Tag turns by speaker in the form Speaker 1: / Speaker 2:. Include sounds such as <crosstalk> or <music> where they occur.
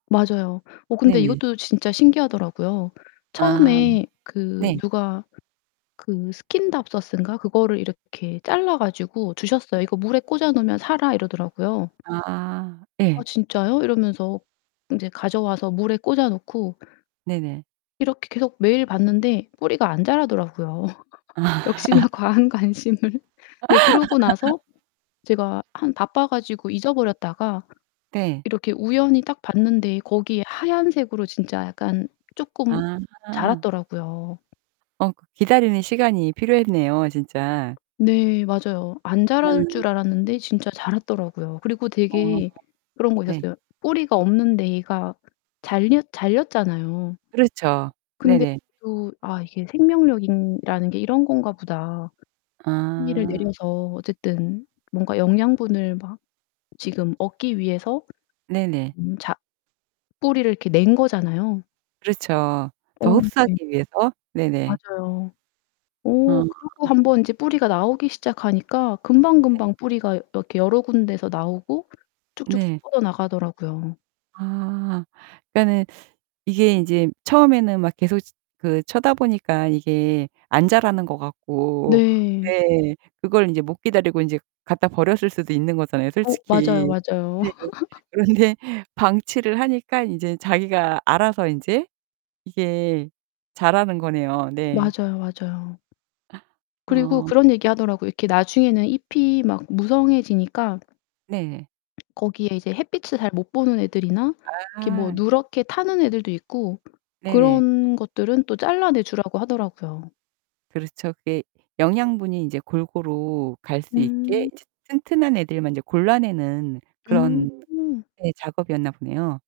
Speaker 1: 맞아요. 어 근데
Speaker 2: 네네.
Speaker 1: 이것도 진짜 신기하더라고요.
Speaker 2: 아
Speaker 1: 처음에 그
Speaker 2: 네.
Speaker 1: 누가 그 스킨답서스인가 그거를 이렇게 잘라 가지고
Speaker 2: 네.
Speaker 1: 주셨어요. "이거 물에 꽂아 놓으면 살아." 이러더라고요.
Speaker 2: 아
Speaker 1: "아
Speaker 2: 예.
Speaker 1: 진짜요?" 이러면서 인제 가져와서 물에 꽂아 놓고
Speaker 2: 네네.
Speaker 1: 이렇게 계속 매일 봤는데 뿌리가 안 자라더라고요. <laughs>
Speaker 2: 아.
Speaker 1: 역시나 과한 관심을 근데 그러고
Speaker 2: <laughs>
Speaker 1: 나서 제가 한 바빠 가지고 잊어버렸다가
Speaker 2: 네.
Speaker 1: 이렇게 우연히 딱 봤는데 거기에 하얀색으로 진짜 약간 쪼끔
Speaker 2: 아.
Speaker 1: 자랐더라고요.
Speaker 2: 어 그 기다리는 시간이 필요했네요, 진짜.
Speaker 1: 네 맞아요. 안 자랄
Speaker 2: 음.
Speaker 1: 줄 알았는데 진짜 자랐더라고요. 그리고
Speaker 2: 어
Speaker 1: 되게 그런 거
Speaker 2: 네.
Speaker 1: 있었어요. 뿌리가 없는데 얘가 잘렸 잘렸잖아요.
Speaker 2: 그렇죠.
Speaker 1: 근데
Speaker 2: 네네.
Speaker 1: 또 '아 이게 생명력이라는 게 이런 건가 보다.' 뿌리를
Speaker 2: 아.
Speaker 1: 내려서 어쨌든 뭔가 영양분을 막 지금 얻기 위해서
Speaker 2: 네네.
Speaker 1: 음 자 뿌리를 이렇게 낸 거잖아요.
Speaker 2: 그렇죠. 더
Speaker 1: 어 네.
Speaker 2: 흡수하기 위해서. 네네.
Speaker 1: 맞아요. 어
Speaker 2: 아.
Speaker 1: 그러고 1 번 이제 뿌리가 나오기 시작하니까
Speaker 2: 네.
Speaker 1: 금방금방 뿌리가 여 이렇게 여러 군데서 나오고 쭉쭉쭉
Speaker 2: 네.
Speaker 1: 뻗어 나가더라고요.
Speaker 2: 아. 그러니까는 이게 인제 처음에는 막 계속 그 쳐다보니까 이게 안 자라는 것 같고
Speaker 1: 네.
Speaker 2: 네 그걸 인제 못 기다리고 인제 갖다 버렸을 수도 있는 거잖아요,
Speaker 1: 어 맞아요,
Speaker 2: 솔직히.
Speaker 1: 맞아요.
Speaker 2: 네.
Speaker 1: <laughs>
Speaker 2: 그런데 방치를 하니까 인제 자기가 알아서 인제 이게 자라는 거네요. 네.
Speaker 1: 맞아요, 맞아요. 그리고
Speaker 2: 어.
Speaker 1: 그런 얘기 하더라고요. 이렇게 나중에는 잎이 막 무성해지니까
Speaker 2: 네.
Speaker 1: <swallows> 거기에 이제 햇빛을 잘 못 보는 애들이나 이렇게 뭐
Speaker 2: 아.
Speaker 1: 누렇게 타는 애들도 있고
Speaker 2: 네네.
Speaker 1: 그런 것들은 또 잘라내 주라고 하더라고요.
Speaker 2: 그렇죠. 그게 영양분이 인제 골고루 갈 수 있게
Speaker 1: 음.
Speaker 2: 인제 튼튼한 애들만 인제 골라내는 그런
Speaker 1: 음.
Speaker 2: 네 작업이었나 보네요.